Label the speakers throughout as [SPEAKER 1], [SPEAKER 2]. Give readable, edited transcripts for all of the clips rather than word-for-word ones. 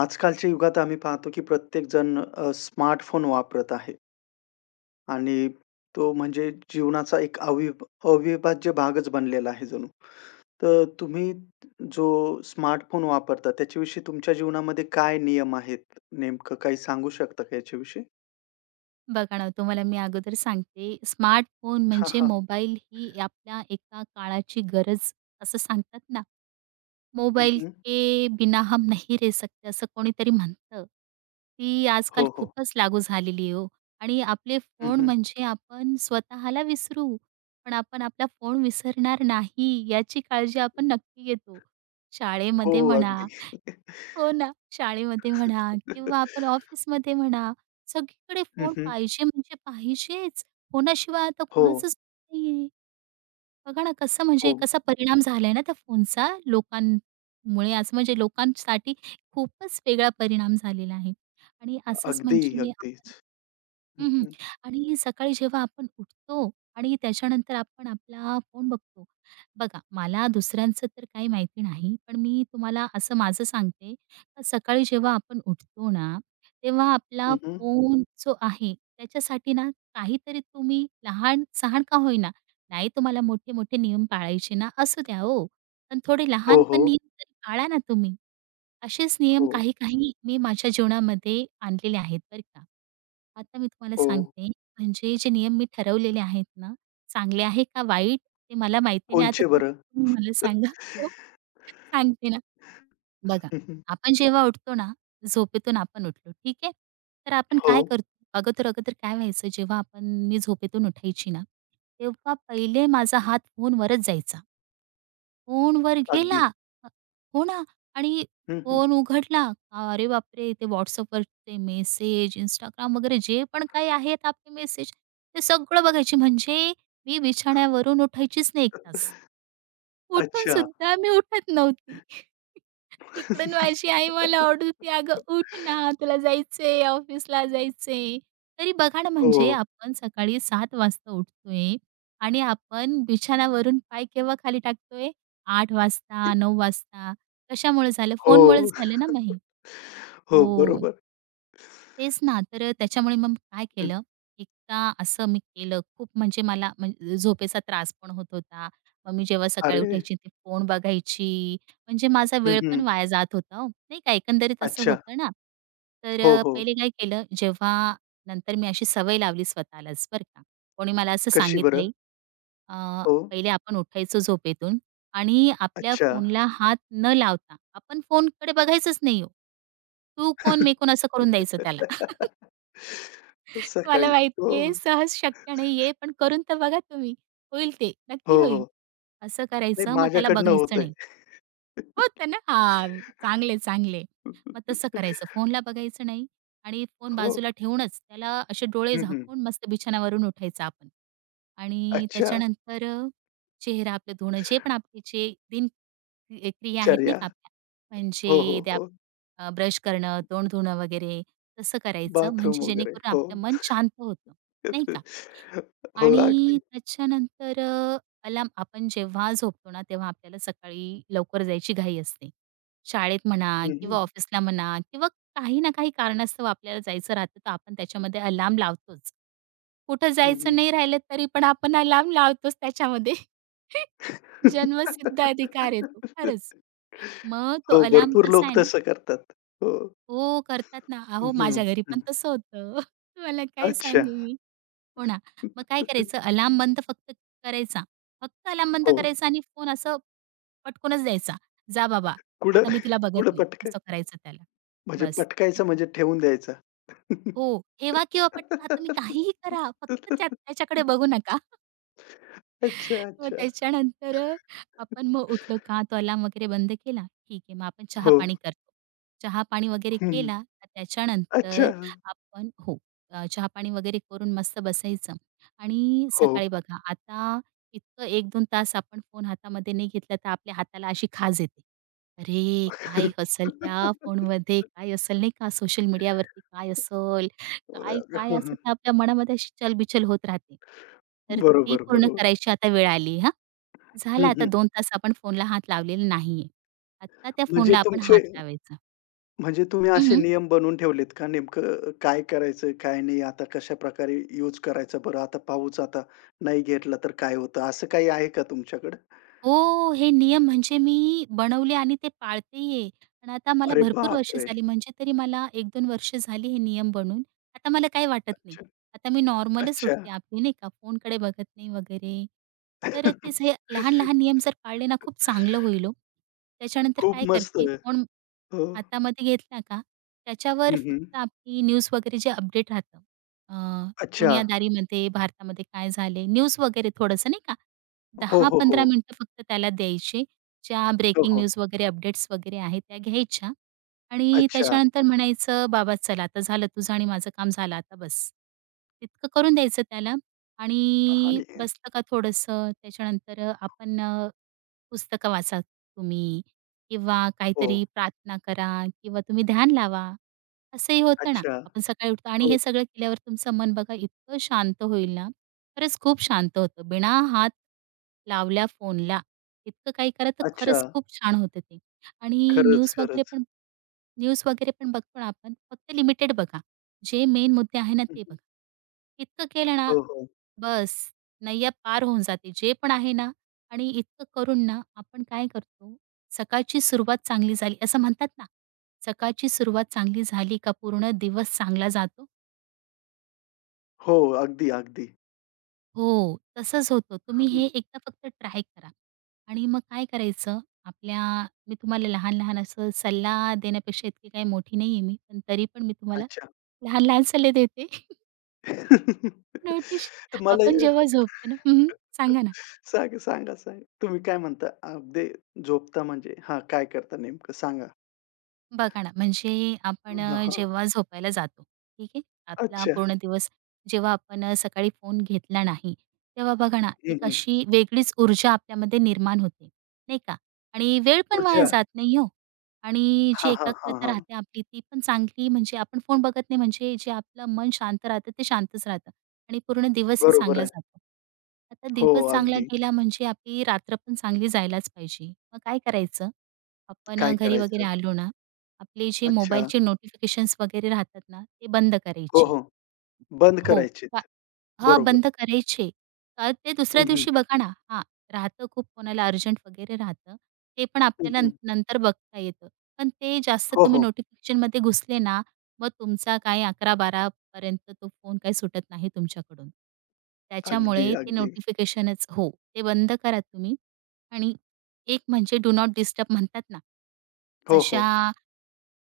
[SPEAKER 1] आजकालच्या युगात आम्ही पाहतो की प्रत्येक जण स्मार्टफोन वापरत आहे आणि तो म्हणजे जीवनाचा एक अविभाज्य भागच बनलेला आहे जणू. तर तुम्ही जो स्मार्टफोन वापरता त्याच्याविषयी तुमच्या जीवनामध्ये काय नियम आहेत? नेमकं काही सांगू शकता का याच्याविषयी?
[SPEAKER 2] बघा ना, तुम्हाला मी अगोदर सांगते, स्मार्टफोन
[SPEAKER 1] हां,
[SPEAKER 2] म्हणजे
[SPEAKER 1] हां.
[SPEAKER 2] मोबाईल ही आपल्या एका काळाची गरज असं सांगतात ना,
[SPEAKER 1] हं,
[SPEAKER 2] मोबाईल
[SPEAKER 1] हं.
[SPEAKER 2] के बिना हम नहीं रह सकते असं कोणीतरी म्हणतं. ती आजकाल
[SPEAKER 1] हो, हो.
[SPEAKER 2] खूपच लागू झालेली आहे हो आणि आपले
[SPEAKER 1] हं,
[SPEAKER 2] फोन
[SPEAKER 1] हं.
[SPEAKER 2] म्हणजे आपण स्वतःला विसरू, पण आपण आपला फोन विसरणार नाही याची काळजी आपण नक्की घेतो.
[SPEAKER 1] हो,
[SPEAKER 2] शाळेमध्ये
[SPEAKER 1] हो.
[SPEAKER 2] म्हणा
[SPEAKER 1] अगदी.
[SPEAKER 2] हो ना. शाळेमध्ये म्हणा किंवा आपण ऑफिसमध्ये म्हणा, सगळीकडे
[SPEAKER 1] हं,
[SPEAKER 2] फोन
[SPEAKER 1] हं.
[SPEAKER 2] पाहिजे म्हणजे पाहिजेच. फोनाशिवाय आता
[SPEAKER 1] हो,
[SPEAKER 2] कोणाचंच नाहीये. बघा ना कसं म्हणजे
[SPEAKER 1] हो.
[SPEAKER 2] कसा परिणाम झालाय ना त्या फोनचा लोकांमुळे आज म्हणजे लोकांसाठी खूपच वेगळा परिणाम झालेला आहे. आणि असंच
[SPEAKER 1] अगदी,
[SPEAKER 2] म्हणजे
[SPEAKER 1] अगदीच.
[SPEAKER 2] आपण
[SPEAKER 1] हं,
[SPEAKER 2] हं, हं.
[SPEAKER 1] हं.
[SPEAKER 2] आणि सकाळी जेव्हा आपण उठतो आणि त्याच्यानंतर आपण आपला फोन बघतो. बघा, मला दुसऱ्यांचं तर काही माहिती नाही, पण मी तुम्हाला असं माझं सांगते, का सकाळी जेव्हा आपण उठतो ना, तेव्हा आपला
[SPEAKER 1] हं, हं.
[SPEAKER 2] फोन जो आहे, त्याच्यासाठी ना काहीतरी तुम्ही लहान-सहान का होईना, नाही तुम्हाला मोठे-मोठे नियम पाळायचे ना, असू द्या हो, पण थोडे
[SPEAKER 1] हो,
[SPEAKER 2] लहान
[SPEAKER 1] हो.
[SPEAKER 2] पण नियम तरी पाळा ना तुम्ही. असेच
[SPEAKER 1] हो,
[SPEAKER 2] नियम काही-काही मी माझ्या जीवनामध्ये आणलेले आहेत बरं का. आता मी तुम्हाला
[SPEAKER 1] हो.
[SPEAKER 2] सांगते, म्हणजे जे नियम मी ठरवलेले आहेत ना, चांगले आहे का वाईट ते मला माहिती नाही. आता
[SPEAKER 1] कोणचे बरं?
[SPEAKER 2] तुम्ही मला सांगा. हो, सांगते ना. बघा,
[SPEAKER 1] हं, हं.
[SPEAKER 2] आपण जेव्हा उठतो ना, झोपेतून आपण उठलो, ठीक आहे. तर आपण
[SPEAKER 1] हो.
[SPEAKER 2] काय करतो, अगोदर-अगोदर काय व्हायचं, जेव्हा आपण मी झोपेतून उठायची ना, तेव्हा पहिले माझा हात फोनवरच जायचा. फोनवर गेला.
[SPEAKER 1] अगदी.
[SPEAKER 2] अ, हो ना. आणि
[SPEAKER 1] हं, हं.
[SPEAKER 2] फोन उघडला. अरे बापरे! ते WhatsAppवरचे मेसेज, Instagram वगैरे जे पण काही आहेत आपले मेसेज, ते सगळं बघायची. म्हणजे मी बिछाण्यावरून उठायचीच नाही 1 तास. उठून
[SPEAKER 1] अच्छा.
[SPEAKER 2] सुद्धा मी उठत नव्हती. तिकडून माझी आई मला ओरडत होती, "अगं उठ ना, तुला जायचंय, ऑफिसला जायचंय." तरी बघा ना,
[SPEAKER 1] हो.
[SPEAKER 2] म्हणजे आपण सकाळी 7:00 वाजता उठतोय आणि आपण बिछाणावरून पाय केव्हा खाली टाकतोय? 8:00
[SPEAKER 1] ए
[SPEAKER 2] वाजता, 9:00 वाजता. कशामुळे झालं? फोनमुळेच
[SPEAKER 1] हो,
[SPEAKER 2] झालं ना मग
[SPEAKER 1] हो.
[SPEAKER 2] हो.
[SPEAKER 1] बरोबर.
[SPEAKER 2] तेच ना, तर त्याच्यामुळे मग काय
[SPEAKER 1] हं.
[SPEAKER 2] केलं, एकदा असं मी केलं. खूप म्हणजे मला म्हणजे झोपेचा त्रास पण होत होता. मग मी जेव्हा सकाळी
[SPEAKER 1] अरे!
[SPEAKER 2] उठायची ते फोन बघायची, म्हणजे माझा
[SPEAKER 1] हं,
[SPEAKER 2] वेळ पण
[SPEAKER 1] हं.
[SPEAKER 2] वाया जात होता हो, नाही का, एकंदरीत असं
[SPEAKER 1] अच्छा.
[SPEAKER 2] होतं ना. तर
[SPEAKER 1] हो, हो.
[SPEAKER 2] पहिले काय केलं, जेव्हा नंतर मी अशी सवय लावली स्वतःलाच बरं का. कोणी मला असं
[SPEAKER 1] कशी बरं?
[SPEAKER 2] सांगितलंय, अ,
[SPEAKER 1] हो.
[SPEAKER 2] पहिले आपण उठायचो झोपेतून आणि आपल्या
[SPEAKER 1] अच्छा.
[SPEAKER 2] फोनला हात न लावता आपण फोनकडे बघायचंच नाही हो. तू कोण, मी कोण असं करून द्यायचं त्याला.
[SPEAKER 1] सकाळी.
[SPEAKER 2] मला
[SPEAKER 1] हो,
[SPEAKER 2] माहिती आहे सहज शक्य नाहीये, पण करून तर बघा तुम्ही. होईल ते,
[SPEAKER 1] हो,
[SPEAKER 2] नक्की होईल.
[SPEAKER 1] हो.
[SPEAKER 2] असं
[SPEAKER 1] नाही
[SPEAKER 2] करायचं मग त्याला
[SPEAKER 1] माझ्याकडनं
[SPEAKER 2] बघायचं
[SPEAKER 1] होतंय.
[SPEAKER 2] नाही. होतं ना. हां, चांगले, चांगले. मग तसं करायचं. फोनला बघायचं नाही आणि फोन
[SPEAKER 1] हो.
[SPEAKER 2] बाजूला ठेवूनच त्याला असे डोळे
[SPEAKER 1] हं, हं.
[SPEAKER 2] झाकून मस्त बिछाण्यावरून उठायचं आपण. आणि
[SPEAKER 1] अच्छा.
[SPEAKER 2] त्याच्यानंतर चेहरा आपलं धुणं, जे पण आपले जे दिन क्रिया आहेत नाही
[SPEAKER 1] चर्या.
[SPEAKER 2] का आपल्या,
[SPEAKER 1] हो, हो,
[SPEAKER 2] म्हणजे द्या
[SPEAKER 1] हो.
[SPEAKER 2] ब्रश करणं, तोंड धुणं वगैरे तसं करायचं.
[SPEAKER 1] बाथरूम
[SPEAKER 2] म्हणजे
[SPEAKER 1] वगैरे.
[SPEAKER 2] जेणेकरून
[SPEAKER 1] हो.
[SPEAKER 2] आपलं मन शांत होतं, नाही का?
[SPEAKER 1] हो, अगदी.
[SPEAKER 2] आणि त्याच्यानंतर अलार्म आपण जेव्हा झोपतो ना, तेव्हा आपल्याला सकाळी लवकर जायची घाई असते. शाळेत म्हणा
[SPEAKER 1] हं,
[SPEAKER 2] किंवा
[SPEAKER 1] हं.
[SPEAKER 2] ऑफिसला म्हणा किंवा काही ना काही कारणास्तव आपल्याला जायचं राहतं, तर आपण त्याच्यामध्ये अलार्म लावतोच. कुठं
[SPEAKER 1] हं,
[SPEAKER 2] जायचं नाही राहिलं तरी पण आपण अलार्म लावतोच त्याच्यामध्ये. जन्मसिद्ध अधिकार आहे तो, खरंच. मग तो
[SPEAKER 1] हो,
[SPEAKER 2] अलार्म
[SPEAKER 1] भरपूर
[SPEAKER 2] कसा
[SPEAKER 1] लोक
[SPEAKER 2] आहे ना
[SPEAKER 1] तसं करतात. हो.
[SPEAKER 2] हो, करतात ना.
[SPEAKER 1] हं,
[SPEAKER 2] अहो, माझ्या घरी
[SPEAKER 1] हं.
[SPEAKER 2] पण तसं होतं. तुम्हाला काय
[SPEAKER 1] अच्छा.
[SPEAKER 2] सांगू मी? हो ना. मग काय करायचं अलार्म बंद फक्त करायचा. फक्त अलार्म बंद
[SPEAKER 1] हो.
[SPEAKER 2] करायचा आणि फोन असं पटकूनच द्यायचा. "जा बाबा,
[SPEAKER 1] कुठं
[SPEAKER 2] आता मी तुला
[SPEAKER 1] कुठं
[SPEAKER 2] बघत नाही."
[SPEAKER 1] पटकाय
[SPEAKER 2] असं करायचं त्याला.
[SPEAKER 1] म्हणजे
[SPEAKER 2] बस. इत
[SPEAKER 1] पटकायचं, म्हणजे ठेवून द्यायचा.
[SPEAKER 2] हो. ठेवा किंवा पटका तुम्ही काहीही करा. फक्त त्याच्याकडे बघू नका.
[SPEAKER 1] अच्छा,
[SPEAKER 2] मग
[SPEAKER 1] अच्छा.
[SPEAKER 2] त्याच्यानंतर आपण मग उठलो का तो अलार्म वगैरे बंद केला. ठीक आहे, मग आपण
[SPEAKER 1] हो.
[SPEAKER 2] चहा-पाणी करतो. चहा-पाणी वगैरे
[SPEAKER 1] हं, हं.
[SPEAKER 2] केला का
[SPEAKER 1] अच्छा.
[SPEAKER 2] त्याच्यानंतर आपण हो, चहा-पाणी वगैरे करून मस्त बसायचं आणि
[SPEAKER 1] हो.
[SPEAKER 2] सकाळी बघा आता इतकं एक 2 तास आपण फोन हातामध्ये नाही घेतला तर आपल्या हाताला अशी खाज येते. अरे, काय असेल त्या फोनमध्ये? काय असेल नाही का सोशल मीडियावरती काय असेल? काय,
[SPEAKER 1] हं,
[SPEAKER 2] काय असं
[SPEAKER 1] हं.
[SPEAKER 2] ते आपल्या मनामध्ये अशी चलबिचल होत राहते. तर ती
[SPEAKER 1] बरोबर,
[SPEAKER 2] पूर्ण
[SPEAKER 1] बरोबर.
[SPEAKER 2] करायची आता वेळ आली हां. झालं
[SPEAKER 1] हं,
[SPEAKER 2] आता
[SPEAKER 1] हं.
[SPEAKER 2] 2 तास आपण फोनला हात लावलेला नाहीये. आता त्या
[SPEAKER 1] म्हणजे
[SPEAKER 2] फोनला आपण
[SPEAKER 1] तुमचे
[SPEAKER 2] हात लावायचा.
[SPEAKER 1] म्हणजे तुम्ही असे
[SPEAKER 2] हं,
[SPEAKER 1] नियम बनवून ठेवलेत का? नेमकं काय करायचं, काय नाही? आता कशाप्रकारे यूज करायचा बरं? आता नाही घेतला तर काय होतं? असं काही आहे का तुमच्याकडे?
[SPEAKER 2] हो, हे नियम म्हणजे मी बनवले आणि ते पाळतेय. पण आता मला
[SPEAKER 1] अरे
[SPEAKER 2] भरपूर वर्ष
[SPEAKER 1] बापरे!
[SPEAKER 2] झाली म्हणजे तरी मला 1-2 वर्ष झाली हे नियम बनून. आता मला काही वाटत नाही.
[SPEAKER 1] अच्छा,
[SPEAKER 2] आता मी नॉर्मलच
[SPEAKER 1] अच्छा.
[SPEAKER 2] उठते आपली नाही का, फोनकडे बघत नाही वगैरे. तर तेच हे लहान-लहान नियम जर पाळले ना, खूप चांगलं होईल हो. त्याच्यानंतर
[SPEAKER 1] खूप
[SPEAKER 2] काय
[SPEAKER 1] मस्त.
[SPEAKER 2] करते, फोन
[SPEAKER 1] हो.
[SPEAKER 2] हातामध्ये घेतला का, त्याच्यावर
[SPEAKER 1] हं, हं.
[SPEAKER 2] फक्त आपली न्यूज वगैरे जे अपडेट राहतं, अ,
[SPEAKER 1] अच्छा.
[SPEAKER 2] दुनियादारीमध्ये, भारतामध्ये काय झाले, न्यूज वगैरे थोडंसं नाही का,
[SPEAKER 1] हो, हो,
[SPEAKER 2] 10-15
[SPEAKER 1] हो.
[SPEAKER 2] मिनिटं फक्त त्याला द्यायचे. ज्या
[SPEAKER 1] हो,
[SPEAKER 2] ब्रेकिंग
[SPEAKER 1] हो.
[SPEAKER 2] न्यूज वगैरे, अपडेट्स वगैरे आहेत त्या घ्यायच्या. आणि
[SPEAKER 1] अच्छा
[SPEAKER 2] त्याच्यानंतर म्हणायचं, "बाबा चला आता झालं तुझं आणि माझं काम झालं आता बस." इतकं करून द्यायचं त्याला आणि
[SPEAKER 1] आणि
[SPEAKER 2] बसलं का थोडंसं त्याच्यानंतर आपण पुस्तकं वाचा तुम्ही किंवा
[SPEAKER 1] हो.
[SPEAKER 2] काहीतरी प्रार्थना करा किंवा तुम्ही ध्यान लावा. असंही होतं ना,
[SPEAKER 1] अच्छा.
[SPEAKER 2] आपण सकाळी उठतो आणि
[SPEAKER 1] हो.
[SPEAKER 2] हे सगळं केल्यावर तुमचं मन बघा इतकं शांत होईल ना, खरंच खूप शांत होतं. बिना हात लावल्या फोनला इतकं काही करा तर
[SPEAKER 1] अच्छा.
[SPEAKER 2] खरंच खूप छान होतं ते आणि
[SPEAKER 1] खरंच,
[SPEAKER 2] न्यूज वगैरे
[SPEAKER 1] खरंच.
[SPEAKER 2] पण न्यूज वगैरे पण बघतो ना आपण, फक्त लिमिटेड बघा. जे मेन मुद्दे आहे ना
[SPEAKER 1] हं,
[SPEAKER 2] ते बघा. इतकं केलं ना
[SPEAKER 1] हो, हो.
[SPEAKER 2] बस नय्या पार होऊन जाते. जे पण आहे ना आणि इतकं करून ना आपण काय करतो, सकाळची सुरुवात चांगली झाली असं म्हणतात ना, सकाळची सुरुवात चांगली झाली का पूर्ण दिवस चांगला जातो.
[SPEAKER 1] हो. अगदी, अगदी.
[SPEAKER 2] हो, तसंच होतं. तुम्ही
[SPEAKER 1] हं,
[SPEAKER 2] हे एकदा फक्त ट्राय करा. आणि मग काय करायचं आपल्या मी तुम्हाला लहान-लहान असं सल्ला देण्यापेक्षा इतकी काही मोठी नाही आहे मी. पण तरी पण मी तुम्हाला
[SPEAKER 1] अच्छा.
[SPEAKER 2] लहान-लहान सल्ले देते. नोटीशी
[SPEAKER 1] मला
[SPEAKER 2] आपण
[SPEAKER 1] हे
[SPEAKER 2] जेव्हा झोपतो ना हं. सांगा ना?
[SPEAKER 1] सांगा, सांगा, सांगा. तुम्ही काय म्हणता? अगदी. झोपता म्हणजे हां, काय करता नेमकं सांगा?
[SPEAKER 2] बघा ना, म्हणजे
[SPEAKER 1] हां,
[SPEAKER 2] आपण
[SPEAKER 1] हां.
[SPEAKER 2] जेव्हा झोपायला जातो, ठीक आहे? आपला
[SPEAKER 1] अच्छा.
[SPEAKER 2] पूर्ण दिवस जेव्हा आपण सकाळी फोन घेतला नाही, तेव्हा बघा ना,
[SPEAKER 1] हं,
[SPEAKER 2] एक
[SPEAKER 1] हं.
[SPEAKER 2] अशी वेगळीच ऊर्जा आपल्यामध्ये निर्माण होते, नाही का? आणि वेळ पण वाया
[SPEAKER 1] ऊर्जा.
[SPEAKER 2] जात नाही हो. आणि जी
[SPEAKER 1] हां, हां, हां,
[SPEAKER 2] एकाग्रता
[SPEAKER 1] हां.
[SPEAKER 2] राहते आपली, ती पण चांगली म्हणजे आपण फोन बघत नाही, म्हणजे जे आपलं मन शांत राहतं, ते शांतच राहतं आणि पूर्ण दिवसही
[SPEAKER 1] बरोबर
[SPEAKER 2] चांगला
[SPEAKER 1] आहे.
[SPEAKER 2] जातो. आता
[SPEAKER 1] हो,
[SPEAKER 2] दिवस चांगला
[SPEAKER 1] अगदी.
[SPEAKER 2] गेला म्हणजे आपली रात्र पण चांगली जायलाच पाहिजे. मग काय करायचं? आपण
[SPEAKER 1] काय
[SPEAKER 2] घरी वगैरे
[SPEAKER 1] करायचं?
[SPEAKER 2] आलो ना, आपले जे
[SPEAKER 1] अच्छा.
[SPEAKER 2] मोबाईलचे नोटिफिकेशन्स वगैरे राहतात ना, ते बंद
[SPEAKER 1] हो,
[SPEAKER 2] करायचे.
[SPEAKER 1] हो. बंद
[SPEAKER 2] हो. का
[SPEAKER 1] करायचेत.
[SPEAKER 2] हां,
[SPEAKER 1] बरोबर.
[SPEAKER 2] बंद करायचे. ते दुसऱ्या
[SPEAKER 1] हं, हं.
[SPEAKER 2] दिवशी बघा ना हां, राहतं खूप कोणाला अर्जंट वगैरे राहतं. ते पण
[SPEAKER 1] हं,
[SPEAKER 2] आपल्याला न
[SPEAKER 1] हं.
[SPEAKER 2] नंतर बघता येतं. पण ते जास्त
[SPEAKER 1] हो,
[SPEAKER 2] तुम्ही
[SPEAKER 1] हो.
[SPEAKER 2] नोटिफिकेशनमध्ये घुसले ना, मग तुमचा काय 11-12 पर्यंत तो फोन काही सुटत नाही तुमच्याकडून.
[SPEAKER 1] अगदी,
[SPEAKER 2] त्याच्यामुळे ते
[SPEAKER 1] अगदी.
[SPEAKER 2] नोटिफिकेशनच हो, ते बंद करा तुम्ही आणि एक म्हणजे डू नॉट डिस्टर्ब म्हणतात ना,
[SPEAKER 1] हो,
[SPEAKER 2] जशा
[SPEAKER 1] हो.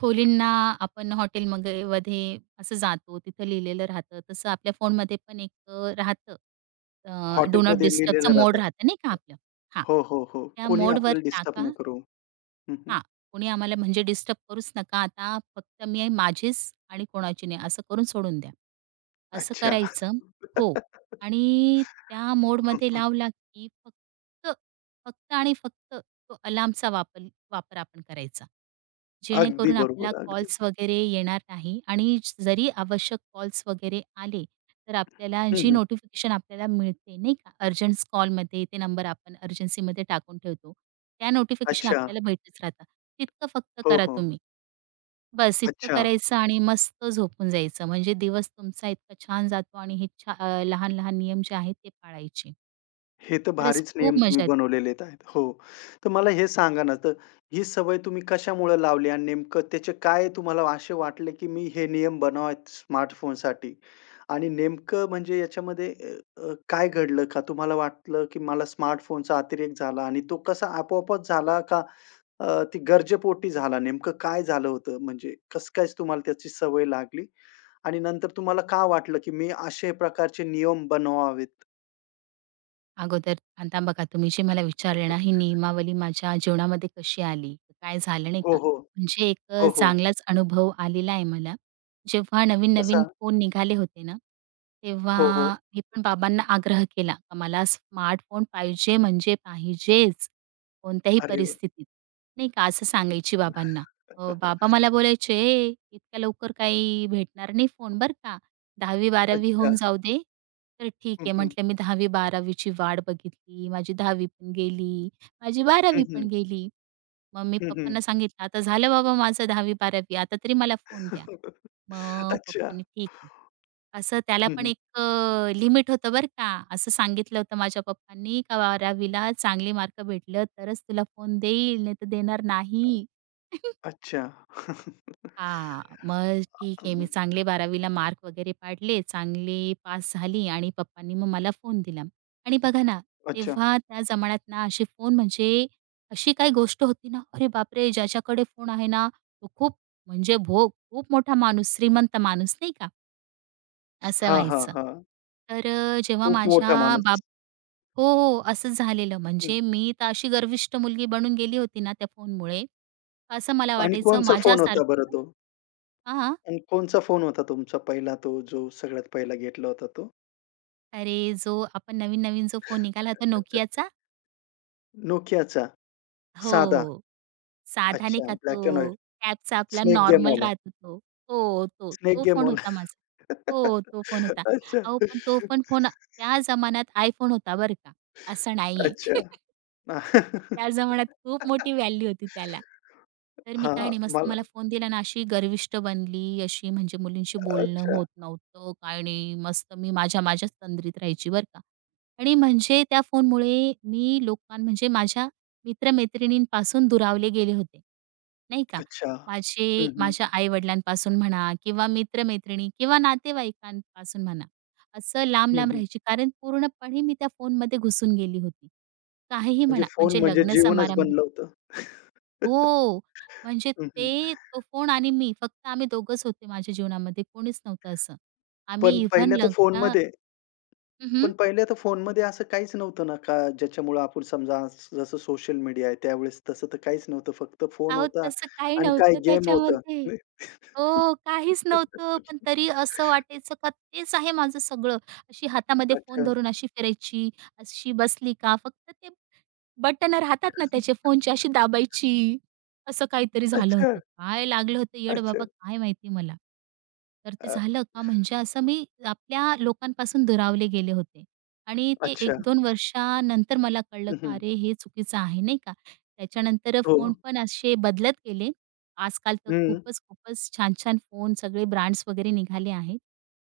[SPEAKER 2] खोलींना आपण हॉटेलमध्ये असं जातो, तिथं लिहिलेलं राहतं. तसं आपल्या फोनमध्ये पण एक राहतं. डू नॉट
[SPEAKER 1] हॉटेलमध्ये लिहिलेलं
[SPEAKER 2] डिस्टर्बचा मोड
[SPEAKER 1] राहतं.
[SPEAKER 2] राहतं नाही का आपलं? हां.
[SPEAKER 1] हो, हो, हो.
[SPEAKER 2] त्या
[SPEAKER 1] कोणी
[SPEAKER 2] मोडवर
[SPEAKER 1] आपल्याला डिस्टर्ब नाही
[SPEAKER 2] टाका
[SPEAKER 1] करू. हं, हं.
[SPEAKER 2] हां, कोणी आम्हाला म्हणजे डिस्टर्ब करूच नका. आता फक्त मी आहे, माझीच आणि कोणाची नाही असं करून सोडून द्या. असं
[SPEAKER 1] अच्छा.
[SPEAKER 2] करायचं हो. आणि त्या मोडमध्ये लावला की फक्त, फक्त आणि फक्त तो अलार्मचा वापर वापर आपण करायचा.
[SPEAKER 1] अगदी
[SPEAKER 2] जेणेकरून आपल्याला
[SPEAKER 1] बरोबर, अगदी.
[SPEAKER 2] कॉल्स वगैरे येणार नाही आणि जरी आवश्यक कॉल्स वगैरे आले, तर आपल्याला
[SPEAKER 1] हं,
[SPEAKER 2] जी
[SPEAKER 1] हं.
[SPEAKER 2] नोटिफिकेशन आपल्याला मिळते नाही का, अर्जंट कॉलमध्ये ते नंबर आपण अर्जन्सीमध्ये टाकून ठेवतो. त्या नोटिफिकेशन
[SPEAKER 1] अच्छा.
[SPEAKER 2] आपल्याला भेटतच राहतात. तितकं फक्त
[SPEAKER 1] हो,
[SPEAKER 2] करा
[SPEAKER 1] हो.
[SPEAKER 2] तुम्ही. बस इतकं
[SPEAKER 1] अच्छा.
[SPEAKER 2] करायचं आणि मस्त झोपून जायचं. म्हणजे दिवस तुमचा इतका छान जातो आणि हे लहान-लहान नियम जे आहेत ते पाळायचे.
[SPEAKER 1] हे तर
[SPEAKER 2] खरंच
[SPEAKER 1] भारीच
[SPEAKER 2] खूप
[SPEAKER 1] नियम तुम्ही
[SPEAKER 2] मजा येते.
[SPEAKER 1] बनवलेलेत आहेत. हो. तर मला हे सांगा ना, तर ही सवय तुम्ही कशामुळे लावली आणि नेमकं त्याचे काय तुम्हाला असे वाटले, की मी हे नियम बनवावेत स्मार्टफोनसाठी? आणि नेमकं म्हणजे याच्यामध्ये अ, अ, काय घडलं का तुम्हाला वाटलं, की मला स्मार्टफोनचा अतिरेक झाला आणि तो कसा आपोआपच झाला का अ, ती गरजेपोटी झाला? नेमकं काय झालं होतं? म्हणजे कसं काय तुम्हाला त्याची सवय लागली? आणि नंतर तुम्हाला का वाटलं, की मी असे प्रकारचे नियम बनवावेत?
[SPEAKER 2] अगोदर आता बघा तुम्ही जे मला विचारले ना, ही नियमावली माझ्या जीवनामध्ये कशी आली? काय झालं नाही
[SPEAKER 1] हो,
[SPEAKER 2] का?
[SPEAKER 1] हो.
[SPEAKER 2] म्हणजे एक
[SPEAKER 1] हो, हो.
[SPEAKER 2] चांगलाच अनुभव आलेला आहे मला. जेव्हा
[SPEAKER 1] तसा
[SPEAKER 2] नवीन-नवीन फोन निघाले होते ना, तेव्हा
[SPEAKER 1] हो, हो.
[SPEAKER 2] मी पण बाबांना आग्रह केला, का मला स्मार्टफोन पाहिजे म्हणजे पाहिजेच, कोणत्याही
[SPEAKER 1] अरे वाह!
[SPEAKER 2] परिस्थितीत. नाही का असं सांगायची बाबांना. बाबा मला बोलायचे, "ए, इतक्या लवकर काही भेटणार नाही फोन बरं का. 10वी-12वी
[SPEAKER 1] अच्छा.
[SPEAKER 2] होऊन जाऊ दे." तर ठीक
[SPEAKER 1] हं,
[SPEAKER 2] आहे
[SPEAKER 1] हं.
[SPEAKER 2] म्हटलं मी 10वी-12वी ची वाट बघितली. माझी 10वी पण गेली, माझी
[SPEAKER 1] हं,
[SPEAKER 2] 12वी
[SPEAKER 1] हं.
[SPEAKER 2] पण गेली. मग मी
[SPEAKER 1] हं, हं.
[SPEAKER 2] पप्पांना सांगितलं, "आता झालं बाबा माझं 10वी-12वी आता तरी मला फोन द्या." मग
[SPEAKER 1] अच्छा.
[SPEAKER 2] पप्पांनी ठीक आहे. असं त्याला
[SPEAKER 1] हं,
[SPEAKER 2] पण
[SPEAKER 1] हं.
[SPEAKER 2] एक लिमिट होतं बरं का. असं सांगितलं होतं माझ्या पप्पांनी का 12वीला चांगले मार्क भेटलं तरच तुला फोन देईल, नाहीतर देणार नाही.
[SPEAKER 1] अच्छा.
[SPEAKER 2] हां, मग ठीक आहे.
[SPEAKER 1] हं.
[SPEAKER 2] मी चांगले 12वी मार्क वगैरे पाडले, चांगले पास झाली आणि पप्पांनी मग मला फोन दिला. आणि बघा ना,
[SPEAKER 1] अच्छा.
[SPEAKER 2] तेव्हा त्या जमान्यात ना असे फोन म्हणजे अशी काही गोष्ट होती ना, अरे बापरे! ज्याच्याकडे फोन आहे ना, तो खूप म्हणजे खूप मोठा माणूस, श्रीमंत माणूस नाही का, असं
[SPEAKER 1] हां, हां,
[SPEAKER 2] व्हायचं.
[SPEAKER 1] हां.
[SPEAKER 2] तर जेव्हा
[SPEAKER 1] खूप
[SPEAKER 2] माझ्या
[SPEAKER 1] मोठा माणूस.
[SPEAKER 2] बाब हो, हो, असंच झालेलं.
[SPEAKER 1] हं.
[SPEAKER 2] म्हणजे मी तर अशी गर्विष्ठ मुलगी बनून गेली होती ना त्या फोनमुळे, असं मला
[SPEAKER 1] आणि
[SPEAKER 2] वाटायचं
[SPEAKER 1] कोणचा फोन होता बरं
[SPEAKER 2] माझ्यासारखं
[SPEAKER 1] तो?
[SPEAKER 2] हां.
[SPEAKER 1] आणि कोणचा फोन होता तुमचा पहिला तो जो सगळ्यात पहिला घेतला होता तो?
[SPEAKER 2] अरे, जो आपण नवीन-नवीन जो फोन निघाला होता Nokiaचा,
[SPEAKER 1] Nokiaचा साधा.
[SPEAKER 2] हो. साधा नाही
[SPEAKER 1] अच्छा.
[SPEAKER 2] का तो
[SPEAKER 1] ब्लॅक एंड व्हाईट.
[SPEAKER 2] टॅबचा आपला
[SPEAKER 1] स्नेक
[SPEAKER 2] नॉर्मल
[SPEAKER 1] गेमवाला.
[SPEAKER 2] राहतो तो. हो, तो.
[SPEAKER 1] स्नेक
[SPEAKER 2] तो फोन
[SPEAKER 1] गेमवाला.
[SPEAKER 2] होता माझा. हो, तो फोन होता.
[SPEAKER 1] अच्छा.
[SPEAKER 2] अहो, पण तो पण फोन त्या जमान्यात iPhone होता बरं का. असं नाहीये.
[SPEAKER 1] अच्छा.
[SPEAKER 2] त्या जमान्यात खूप मोठी व्हॅल्यू होती त्याला. तर मी काय
[SPEAKER 1] हां,
[SPEAKER 2] नाही मस्त
[SPEAKER 1] मला
[SPEAKER 2] मला फोन दिला ना अशी गर्विष्ठ बनली, अशी म्हणजे मुलींशी बोलणं
[SPEAKER 1] अच्छा,
[SPEAKER 2] होत नव्हतं, काय नाही. मस्त मी माझ्याच तंद्रीत राहायची बरं का. आणि म्हणजे त्या फोनमुळे मी म्हणजे माझ्या मित्र-मैत्रिणींपासून दुरावले गेले होते, नाही का.
[SPEAKER 1] अच्छा.
[SPEAKER 2] माझे
[SPEAKER 1] हं, हं.
[SPEAKER 2] माझ्या आई-वडिलांपासून म्हणा किंवा मित्र-मैत्रिणी किंवा नातेवाईकांपासून म्हणा, असं
[SPEAKER 1] हं,
[SPEAKER 2] लांब-लांब
[SPEAKER 1] हं.
[SPEAKER 2] राहायची. कारण पूर्णपणे मी त्या फोनमध्ये घुसून गेली होती. काहीही
[SPEAKER 1] म्हणजे
[SPEAKER 2] म्हणा,
[SPEAKER 1] फोन
[SPEAKER 2] म्हणजे
[SPEAKER 1] म्हणजे
[SPEAKER 2] लग्न
[SPEAKER 1] जीवनच
[SPEAKER 2] समारंभ
[SPEAKER 1] बनलं होतं.
[SPEAKER 2] हो, म्हणजे
[SPEAKER 1] हं, हं.
[SPEAKER 2] ते तो फोन आणि मी फक्त आम्ही दोघंच होते माझ्या जीवनामध्ये, कोणीच नव्हतं असं.
[SPEAKER 1] पण
[SPEAKER 2] आम्ही इव्हन
[SPEAKER 1] पहिल्या तर
[SPEAKER 2] लग्न
[SPEAKER 1] फोनमध्ये पण पहिल्या तर फोनमध्ये असं काहीच नव्हतं ना, का ज्याच्यामुळं आपण समजा जसं सोशल मीडिया आहे त्यावेळेस तसं तर काहीच नव्हतं. फक्त फोन
[SPEAKER 2] अहो,
[SPEAKER 1] होता
[SPEAKER 2] तसं काही
[SPEAKER 1] आणि काही
[SPEAKER 2] नव्हतं
[SPEAKER 1] गेम होतं.
[SPEAKER 2] त्याच्यामध्ये. हो, काहीच नव्हतं. पण तरी असं वाटायचं का तेच आहे माझं सगळं. अशी हातामध्ये फोन
[SPEAKER 1] अच्छा.
[SPEAKER 2] धरून अशी फिरायची, अशी बसली का फक्त ते बटन राहतात ना त्याचे फोनची अशी दाबायची. असं काहीतरी झालं
[SPEAKER 1] अच्छा,
[SPEAKER 2] होतं. काय लागलं होतं येड
[SPEAKER 1] अच्छा.
[SPEAKER 2] बाबा काय माहिती मला. तर ते
[SPEAKER 1] अ,
[SPEAKER 2] झालं का म्हणजे असं मी आपल्या लोकांपासून दुरावले गेले होते. आणि ते
[SPEAKER 1] अच्छा.
[SPEAKER 2] 1-2 वर्षानंतर मला कळलं
[SPEAKER 1] हं,
[SPEAKER 2] का
[SPEAKER 1] हं.
[SPEAKER 2] अरे हे चुकीचं आहे नाही का. त्याच्यानंतर
[SPEAKER 1] हो.
[SPEAKER 2] फोन पण असे बदलत गेले. आजकाल तर
[SPEAKER 1] हं.
[SPEAKER 2] खूपच, खूपच छान-छान फोन सगळे ब्रँड्स वगैरे निघाले आहेत.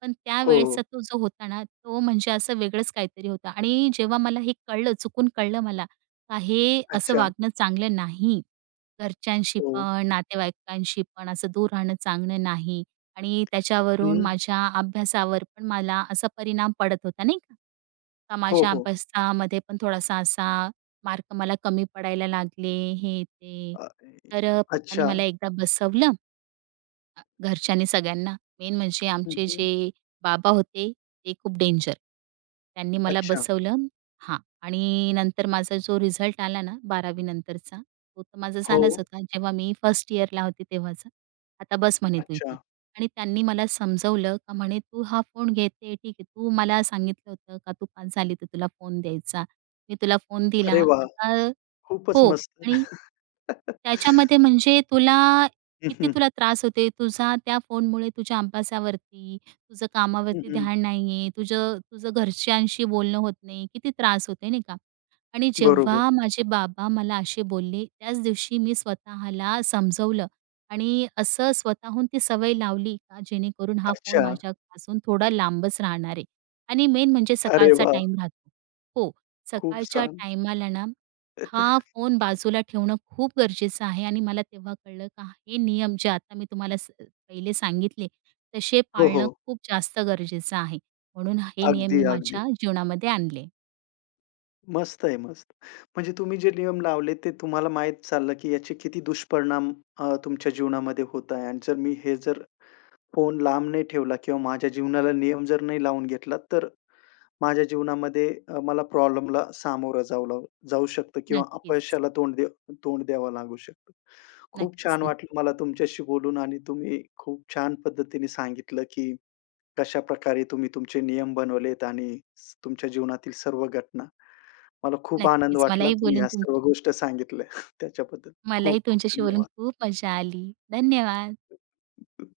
[SPEAKER 2] पण
[SPEAKER 1] हो.
[SPEAKER 2] त्यावेळेसचा तो जो होता ना, तो म्हणजे असं वेगळंच काहीतरी होता आणि जेव्हा मला हे कळलं, चुकून कळलं मला, का हे असं
[SPEAKER 1] अच्छा.
[SPEAKER 2] वागणं चांगलं नाही. घरच्यांशी
[SPEAKER 1] हो.
[SPEAKER 2] पण, नातेवाईकांशी पण असं दूर राहणं चांगलं नाही आणि त्याच्यावरून
[SPEAKER 1] हं.
[SPEAKER 2] माझ्या अभ्यासावर पण मला असा परिणाम पडत होता नाही का. का
[SPEAKER 1] हो,
[SPEAKER 2] माझ्या
[SPEAKER 1] हो.
[SPEAKER 2] अभ्यासामध्ये पण थोडासा असा मार्क मला कमी पडायला लागले, हे ते.
[SPEAKER 1] अ,
[SPEAKER 2] तर पप्पांनी
[SPEAKER 1] अच्छा.
[SPEAKER 2] मला एकदा बसवलं घरच्यांनी सगळ्यांना. मेन म्हणजे
[SPEAKER 1] हं,
[SPEAKER 2] आमचे
[SPEAKER 1] हं.
[SPEAKER 2] जे बाबा होते ते खूप डेंजर. त्यांनी मला
[SPEAKER 1] अच्छा.
[SPEAKER 2] बसवलं हां. आणि नंतर माझा जो रिझल्ट आला ना बारावी नंतरचा, तो तर माझा
[SPEAKER 1] हो.
[SPEAKER 2] झालाच होता. जेव्हा मी फर्स्ट इयरला होते तेव्हाचा. आता बस म्हणे तू इथे.
[SPEAKER 1] अच्छा.
[SPEAKER 2] आणि त्यांनी मला समजवलं का म्हणे, "तू हा फोन घेते ठीक आहे. तू मला सांगितलं होतं का तू पास झाली तर तुला फोन द्यायचा. मी तुला फोन दिला.
[SPEAKER 1] अरे वाह!
[SPEAKER 2] आता"
[SPEAKER 1] खूपच
[SPEAKER 2] हो.
[SPEAKER 1] मस्त.
[SPEAKER 2] आणि त्याच्यामध्ये म्हणजे
[SPEAKER 1] हं,
[SPEAKER 2] किती
[SPEAKER 1] हं.
[SPEAKER 2] तुला त्रास होते. तुझा त्या फोनमुळे तुझ्या अभ्यासावरती, तुझं
[SPEAKER 1] हं,
[SPEAKER 2] कामावरती
[SPEAKER 1] हं.
[SPEAKER 2] ध्यान नाहीये, तुझं तुझं घरच्यांशी बोलणं होत नाही. किती त्रास होते नाही का? आणि
[SPEAKER 1] बरोबर.
[SPEAKER 2] जेव्हा माझे बाबा मला असे बोलले, त्याच दिवशी मी स्वतःला समजवलं आणि असं स्वतःहून ती सवय लावली का जेणेकरून हा फोन
[SPEAKER 1] अच्छा.
[SPEAKER 2] माझ्यापासून थोडा लांबच राहणार आहे. आणि मेन म्हणजे
[SPEAKER 1] अरे
[SPEAKER 2] सकाळचा
[SPEAKER 1] वाह!
[SPEAKER 2] टाईम राहतो. हो,
[SPEAKER 1] खूप
[SPEAKER 2] सकाळच्या
[SPEAKER 1] छान.
[SPEAKER 2] टाईमाला ना हा फोन बाजूला ठेवणं खूप गरजेचं आहे आणि मला तेव्हा कळलं का हे नियम जे आता मी तुम्हाला पहिले सांगितले तसे
[SPEAKER 1] हो, हो.
[SPEAKER 2] पाळणं खूप जास्त गरजेचं आहे. म्हणून हे नियम
[SPEAKER 1] अगदी,
[SPEAKER 2] मी
[SPEAKER 1] अगदी.
[SPEAKER 2] माझ्या जीवनामध्ये आणले.
[SPEAKER 1] मस्त आहे, मस्त. म्हणजे तुम्ही जे नियम लावले ते तुम्हाला माहीत चाललं, की याचे किती दुष्परिणाम तुमच्या जीवनामध्ये होत आहे आणि जर मी हे जर फोन लांब नाही ठेवला किंवा माझ्या जीवनाला नियम जर नाही लावून घेतला, तर माझ्या जीवनामध्ये मला प्रॉब्लेमला सामोरं जावं जाऊ शकतं किंवा
[SPEAKER 2] नक्कीच,
[SPEAKER 1] अपयशाला तोंड द्यावं लागू शकतं. खूप
[SPEAKER 2] नक्कीच,
[SPEAKER 1] छान वाटलं
[SPEAKER 2] नक्कीच,
[SPEAKER 1] मला तुमच्याशी बोलून आणि तुम्ही खूप छान पद्धतीने सांगितलं, की कशाप्रकारे तुम्ही तुमचे नियम बनवलेत आणि तुमच्या जीवनातील सर्व घटना. मला खूप आनंद
[SPEAKER 2] नक्कीच.
[SPEAKER 1] वाटला तुम्ही ह्या सर्व गोष्ट सांगितल्या त्याच्याबद्दल. खूप
[SPEAKER 2] मलाही
[SPEAKER 1] खूप
[SPEAKER 2] तुमच्याशी बोलून
[SPEAKER 1] धन्यवाद.
[SPEAKER 2] खूप मजा आली. धन्यवाद.